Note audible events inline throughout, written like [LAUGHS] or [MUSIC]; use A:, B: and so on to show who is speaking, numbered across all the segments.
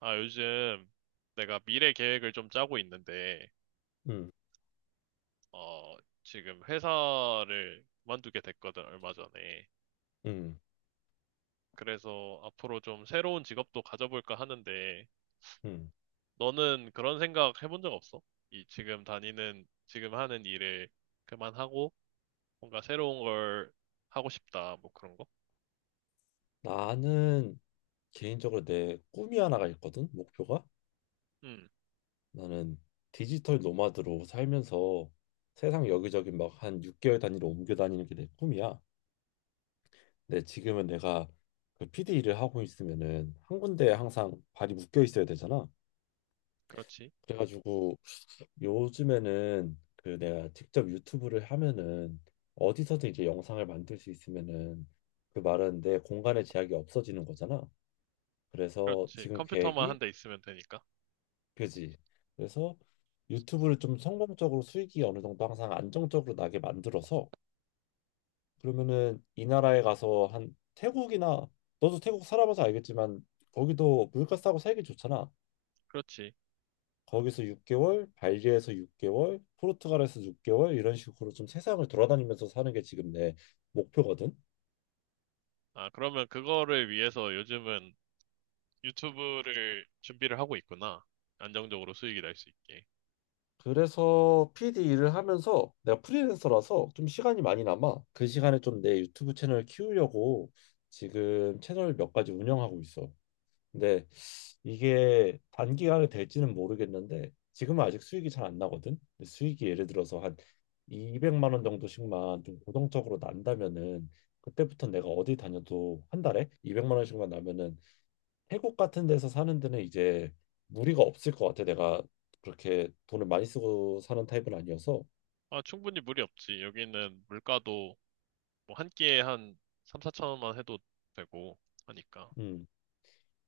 A: 아, 요즘 내가 미래 계획을 좀 짜고 있는데,
B: 음,
A: 어, 지금 회사를 그만두게 됐거든, 얼마 전에.
B: 음,
A: 그래서 앞으로 좀 새로운 직업도 가져볼까 하는데,
B: 음.
A: 너는 그런 생각 해본 적 없어? 이 지금 하는 일을 그만하고, 뭔가 새로운 걸 하고 싶다, 뭐 그런 거?
B: 나는 개인적으로 내 꿈이 하나가 있거든. 목표가
A: 음,
B: 나는 디지털 노마드로 살면서 세상 여기저기 막 한 6개월 단위로 옮겨 다니는 게 내 꿈이야. 근데 지금은 내가 그 PD 일을 하고 있으면은 한 군데에 항상 발이 묶여 있어야 되잖아.
A: 그렇지.
B: 그래가지고 요즘에는 그 내가 직접 유튜브를 하면은 어디서든 이제 영상을 만들 수 있으면은 그 말은 내 공간의 제약이 없어지는 거잖아. 그래서
A: 그렇지.
B: 지금
A: 컴퓨터만
B: 계획이
A: 한 대 있으면 되니까.
B: 그지. 그래서 유튜브를 좀 성공적으로 수익이 어느 정도 항상 안정적으로 나게 만들어서 그러면은 이 나라에 가서 한 태국이나 너도 태국 살아봐서 알겠지만 거기도 물가 싸고 살기 좋잖아.
A: 그렇지.
B: 거기서 6개월, 발리에서 6개월, 포르투갈에서 6개월 이런 식으로 좀 세상을 돌아다니면서 사는 게 지금 내 목표거든.
A: 아, 그러면 그거를 위해서 요즘은 유튜브를 준비를 하고 있구나. 안정적으로 수익이 날 수 있게.
B: 그래서 PD 일을 하면서 내가 프리랜서라서 좀 시간이 많이 남아. 그 시간에 좀 내 유튜브 채널 키우려고 지금 채널 몇 가지 운영하고 있어. 근데 이게 단기간에 될지는 모르겠는데 지금은 아직 수익이 잘 안 나거든. 근데 수익이 예를 들어서 한 200만 원 정도씩만 좀 고정적으로 난다면은 그때부터 내가 어디 다녀도 한 달에 200만 원씩만 나면은 태국 같은 데서 사는 데는 이제 무리가 없을 것 같아. 내가 그렇게 돈을 많이 쓰고 사는 타입은 아니어서.
A: 아, 충분히 무리 없지. 여기는 물가도 뭐 한 끼에 한 3, 4천 원만 해도 되고 하니까.
B: 음.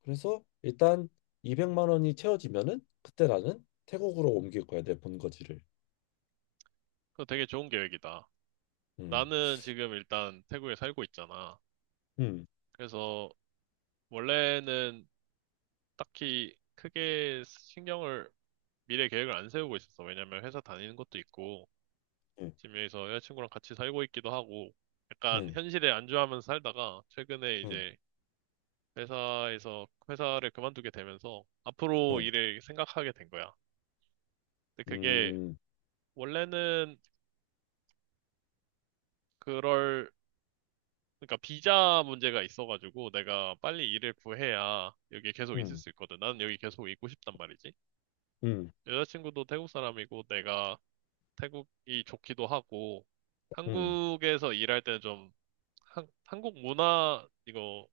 B: 그래서 일단 200만 원이 채워지면은 그때 나는 태국으로 옮길 거야. 내 본거지를.
A: 그거 되게 좋은 계획이다.
B: 음.
A: 나는 지금 일단 태국에 살고 있잖아.
B: 음.
A: 그래서 원래는 딱히 크게 신경을 미래 계획을 안 세우고 있었어. 왜냐면 회사 다니는 것도 있고
B: 음.
A: 지금 여기서 여자친구랑 같이 살고 있기도 하고 약간
B: 음.
A: 현실에 안주하면서 살다가 최근에
B: 음.
A: 이제 회사에서 회사를 그만두게 되면서 앞으로 일을 생각하게 된 거야. 근데
B: 음.
A: 그게
B: 음.
A: 원래는 그럴 그러니까 비자 문제가 있어가지고 내가 빨리 일을 구해야 여기 계속 있을 수 있거든. 나는 여기 계속 있고 싶단 말이지.
B: 음.
A: 여자친구도 태국 사람이고 내가 태국이 좋기도 하고
B: 음.
A: 한국에서 일할 때는 좀 한국 문화 이거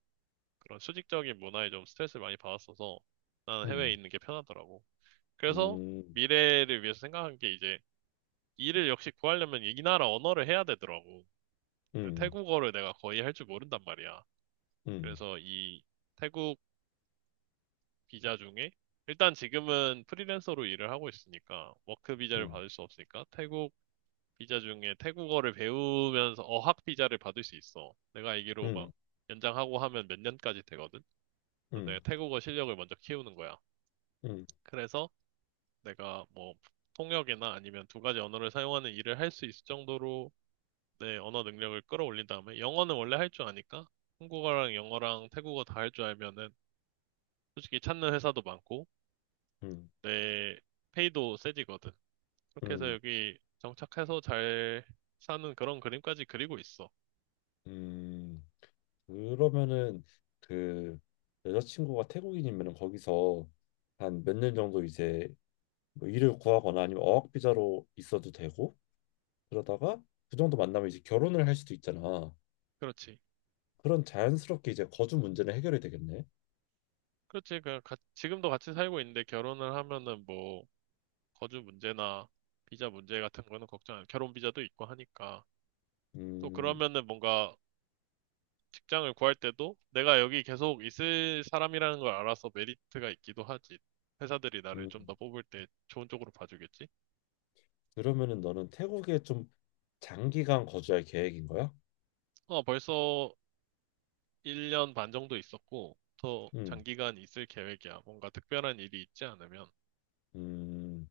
A: 그런 수직적인 문화에 좀 스트레스를 많이 받았어서
B: 음.
A: 나는 해외에
B: 음.
A: 있는 게 편하더라고. 그래서
B: 음.
A: 미래를 위해서 생각한 게 이제 일을 역시 구하려면 이 나라 언어를 해야 되더라고. 근데
B: 음.
A: 태국어를 내가 거의 할 줄 모른단 말이야.
B: 음. 음.
A: 그래서 이 태국 비자 중에 일단 지금은 프리랜서로 일을 하고 있으니까 워크 비자를 받을 수 없으니까 태국 비자 중에 태국어를 배우면서 어학 비자를 받을 수 있어. 내가 알기로 막
B: 음.
A: 연장하고 하면 몇 년까지 되거든. 그래서 내가 태국어 실력을 먼저 키우는 거야.
B: 음.
A: 그래서 내가 뭐 통역이나 아니면 두 가지 언어를 사용하는 일을 할 수 있을 정도로 내 언어 능력을 끌어올린 다음에 영어는 원래 할 줄 아니까 한국어랑 영어랑 태국어 다 할 줄 알면은 솔직히 찾는 회사도 많고
B: 음. 음.
A: 내 페이도 세지거든. 그렇게 해서
B: 음.
A: 여기 정착해서 잘 사는 그런 그림까지 그리고 있어.
B: 음. 그러면은 그 여자친구가 태국인이면 거기서 한 몇 년 정도 이제 뭐 일을 구하거나 아니면 어학 비자로 있어도 되고 그러다가 그 정도 만나면 이제 결혼을 할 수도 있잖아.
A: 그렇지.
B: 그런 자연스럽게 이제 거주 문제는 해결이 되겠네.
A: 그렇지. 그 가- 지금도 같이 살고 있는데 결혼을 하면은 뭐 거주 문제나 비자 문제 같은 거는 걱정 안. 결혼 비자도 있고 하니까. 또
B: 음,
A: 그러면은 뭔가 직장을 구할 때도 내가 여기 계속 있을 사람이라는 걸 알아서 메리트가 있기도 하지. 회사들이 나를 좀
B: 음.
A: 더 뽑을 때 좋은 쪽으로 봐주겠지?
B: 그러면은 너는 태국에 좀 장기간 거주할 계획인 거야?
A: 어, 벌써 1년 반 정도 있었고, 더
B: 음,
A: 장기간 있을 계획이야. 뭔가 특별한 일이 있지 않으면.
B: 음.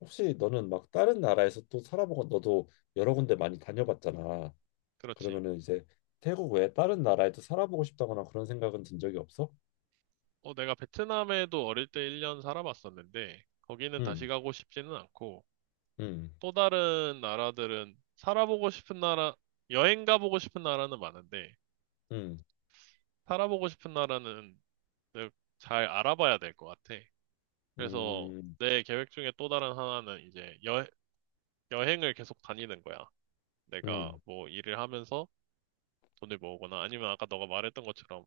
B: 혹시 너는 막 다른 나라에서 또 살아보고 너도 여러 군데 많이 다녀봤잖아.
A: 그렇지.
B: 그러면은 이제 태국 외에 다른 나라에도 살아보고 싶다거나 그런 생각은 든 적이 없어?
A: 어, 내가 베트남에도 어릴 때 1년 살아봤었는데, 거기는 다시
B: 음,
A: 가고 싶지는 않고,
B: 음,
A: 또 다른 나라들은 살아보고 싶은 나라, 여행 가보고 싶은 나라는 많은데,
B: 음,
A: 살아보고 싶은 나라는 근데 잘 알아봐야 될 것 같아. 그래서
B: 음,
A: 내 계획 중에 또 다른 하나는 이제 여행을 계속 다니는 거야. 내가
B: 음,
A: 뭐 일을 하면서 돈을 모으거나 아니면 아까 너가 말했던 것처럼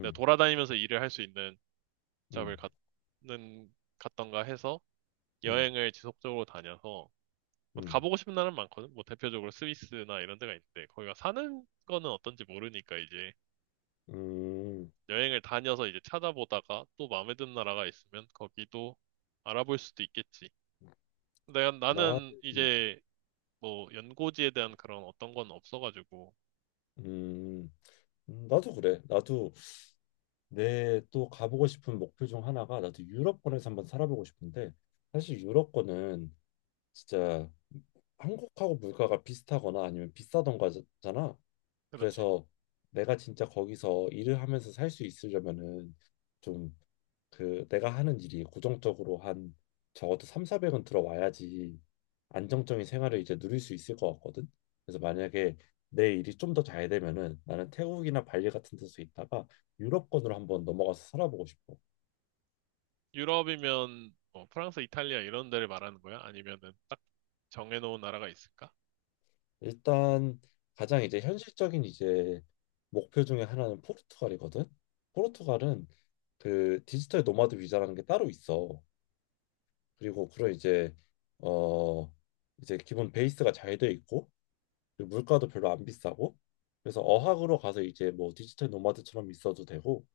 A: 내가 돌아다니면서 일을 할 수 있는
B: 음,
A: 잡을 갖는, 갖던가 해서
B: 음,
A: 여행을 지속적으로 다녀서 뭐
B: 음,
A: 가보고 싶은 나라는 많거든. 뭐 대표적으로 스위스나 이런 데가 있는데 거기가 사는 거는 어떤지 모르니까 이제
B: 음,
A: 여행을 다녀서 이제 찾아보다가 또 마음에 드는 나라가 있으면 거기도 알아볼 수도 있겠지. 내가
B: 나,
A: 나는
B: 음,
A: 이제 뭐 연고지에 대한 그런 어떤 건 없어가지고
B: 음, 나도 그래. 나도 내 또 가보고 싶은 목표 중 하나가 나도 유럽권에서 한번 살아보고 싶은데 사실 유럽권은 진짜 한국하고 물가가 비슷하거나 아니면 비싸던가잖아.
A: 그렇지.
B: 그래서 내가 진짜 거기서 일을 하면서 살 수 있으려면은 좀 그 내가 하는 일이 고정적으로 한 적어도 3, 400은 들어와야지 안정적인 생활을 이제 누릴 수 있을 것 같거든. 그래서 만약에 내 일이 좀 더 잘 되면은 나는 태국이나 발리 같은 데서 있다가 유럽권으로 한번 넘어가서 살아보고 싶어.
A: 유럽이면 뭐 프랑스, 이탈리아 이런 데를 말하는 거야? 아니면은 딱 정해놓은 나라가 있을까?
B: 일단 가장 이제 현실적인 이제 목표 중에 하나는 포르투갈이거든. 포르투갈은 그 디지털 노마드 비자라는 게 따로 있어. 그리고 그런 이제 어 이제 기본 베이스가 잘 돼 있고 그리고 물가도 별로 안 비싸고 그래서 어학으로 가서 이제 뭐 디지털 노마드처럼 있어도 되고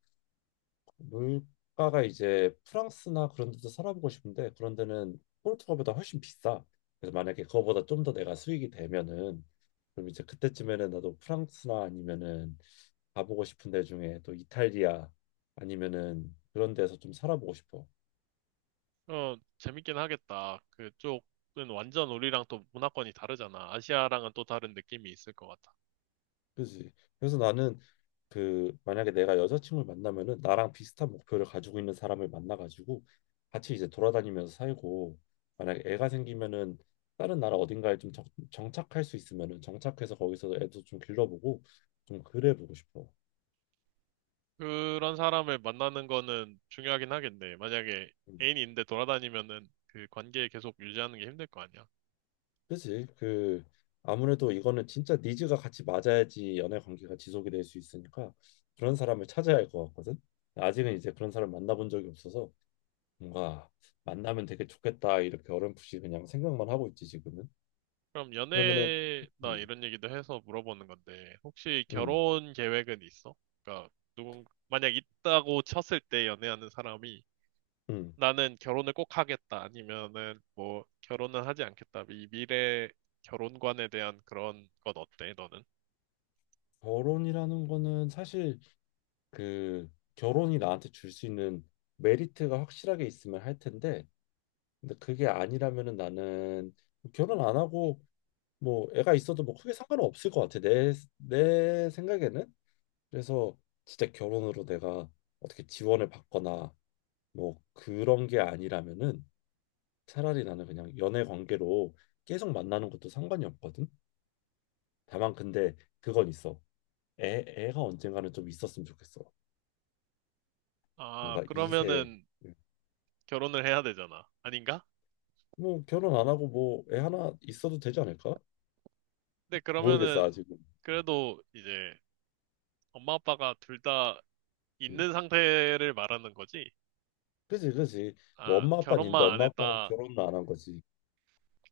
B: 물가가 이제 프랑스나 그런 데도 살아보고 싶은데 그런 데는 포르투갈보다 훨씬 비싸. 그래서 만약에 그거보다 좀 더 내가 수익이 되면은 그럼 이제 그때쯤에는 나도 프랑스나 아니면은 가보고 싶은 데 중에 또 이탈리아 아니면은 그런 데서 좀 살아보고 싶어.
A: 어, 재밌긴 하겠다. 그쪽은 완전 우리랑 또 문화권이 다르잖아. 아시아랑은 또 다른 느낌이 있을 것 같아.
B: 그지. 그래서 나는 그 만약에 내가 여자친구를 만나면은 나랑 비슷한 목표를 가지고 있는 사람을 만나가지고 같이 이제 돌아다니면서 살고 만약에 애가 생기면은 다른 나라 어딘가에 좀 정착할 수 있으면은 정착해서 거기서 애도 좀 길러보고 좀 그래 보고 싶어.
A: 그런 사람을 만나는 거는 중요하긴 하겠네. 만약에
B: 음,
A: 애인이 있는데 돌아다니면은 그 관계 계속 유지하는 게 힘들 거 아니야.
B: 그지. 그 아무래도 이거는 진짜 니즈가 같이 맞아야지 연애 관계가 지속이 될 수 있으니까 그런 사람을 찾아야 할 것 같거든. 아직은 이제 그런 사람 만나본 적이 없어서 뭔가 만나면 되게 좋겠다 이렇게 어렴풋이 그냥 생각만 하고 있지 지금은.
A: 그럼
B: 그러면은
A: 연애나
B: 음,
A: 이런 얘기도 해서 물어보는 건데, 혹시
B: 음,
A: 결혼 계획은 있어? 그러니까 누군 만약 있다고 쳤을 때 연애하는 사람이
B: 음.
A: 나는 결혼을 꼭 하겠다 아니면은 뭐 결혼은 하지 않겠다. 이 미래 결혼관에 대한 그런 건 어때, 너는?
B: 결혼이라는 거는 사실 그 결혼이 나한테 줄 수 있는 메리트가 확실하게 있으면 할 텐데 근데 그게 아니라면은 나는 결혼 안 하고 뭐 애가 있어도 뭐 크게 상관은 없을 것 같아 내 생각에는. 그래서 진짜 결혼으로 내가 어떻게 지원을 받거나 뭐 그런 게 아니라면은 차라리 나는 그냥 연애 관계로 계속 만나는 것도 상관이 없거든. 다만 근데 그건 있어. 애가 언젠가는 좀 있었으면 좋겠어.
A: 아,
B: 뭔가 2세
A: 그러면은 결혼을 해야 되잖아. 아닌가?
B: 뭐 결혼 안 하고 뭐 애 하나 있어도 되지 않을까?
A: 근데
B: 모르겠어
A: 그러면은
B: 아직은.
A: 그래도 이제 엄마 아빠가 둘 다
B: 음.
A: 있는 상태를 말하는 거지?
B: 그지, 그지. 뭐
A: 아,
B: 엄마 아빠는 있는데
A: 결혼만 안
B: 엄마 아빠가
A: 했다.
B: 결혼을 안 한 거지.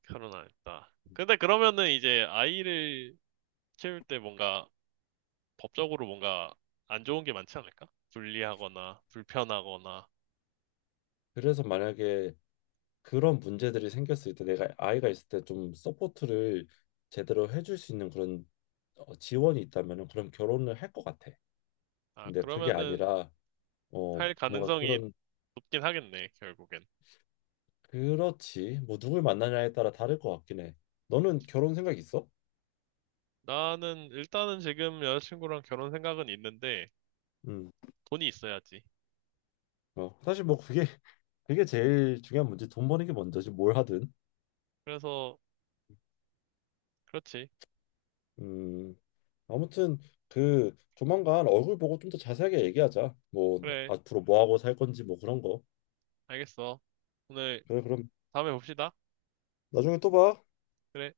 A: 결혼 안 했다. 근데 그러면은 이제 아이를 키울 때 뭔가 법적으로 뭔가 안 좋은 게 많지 않을까? 불리하거나 불편하거나.
B: 그래서 만약에 그런 문제들이 생겼을 때 내가 아이가 있을 때 좀 서포트를 제대로 해줄 수 있는 그런 어, 지원이 있다면은 그럼 결혼을 할 것 같아.
A: 아,
B: 근데 그게
A: 그러면은
B: 아니라 어,
A: 할
B: 뭔가
A: 가능성이
B: 그런
A: 높긴 하겠네, 결국엔.
B: 그렇지. 뭐 누굴 만나냐에 따라 다를 것 같긴 해. 너는 결혼 생각 있어?
A: 나는 일단은 지금 여자친구랑 결혼 생각은 있는데
B: 음.
A: 돈이 있어야지.
B: 어, 사실 뭐 그게 [LAUGHS] 그게 제일 중요한 문제. 돈 버는 게 먼저지 뭘 하든.
A: 그래서 그렇지.
B: 음. 아무튼 그 조만간 얼굴 보고 좀 더 자세하게 얘기하자. 뭐
A: 그래,
B: 앞으로 뭐 하고 살 건지 뭐 그런 거.
A: 알겠어. 오늘
B: 그래 그럼
A: 다음에 봅시다.
B: 나중에 또 봐.
A: 그래.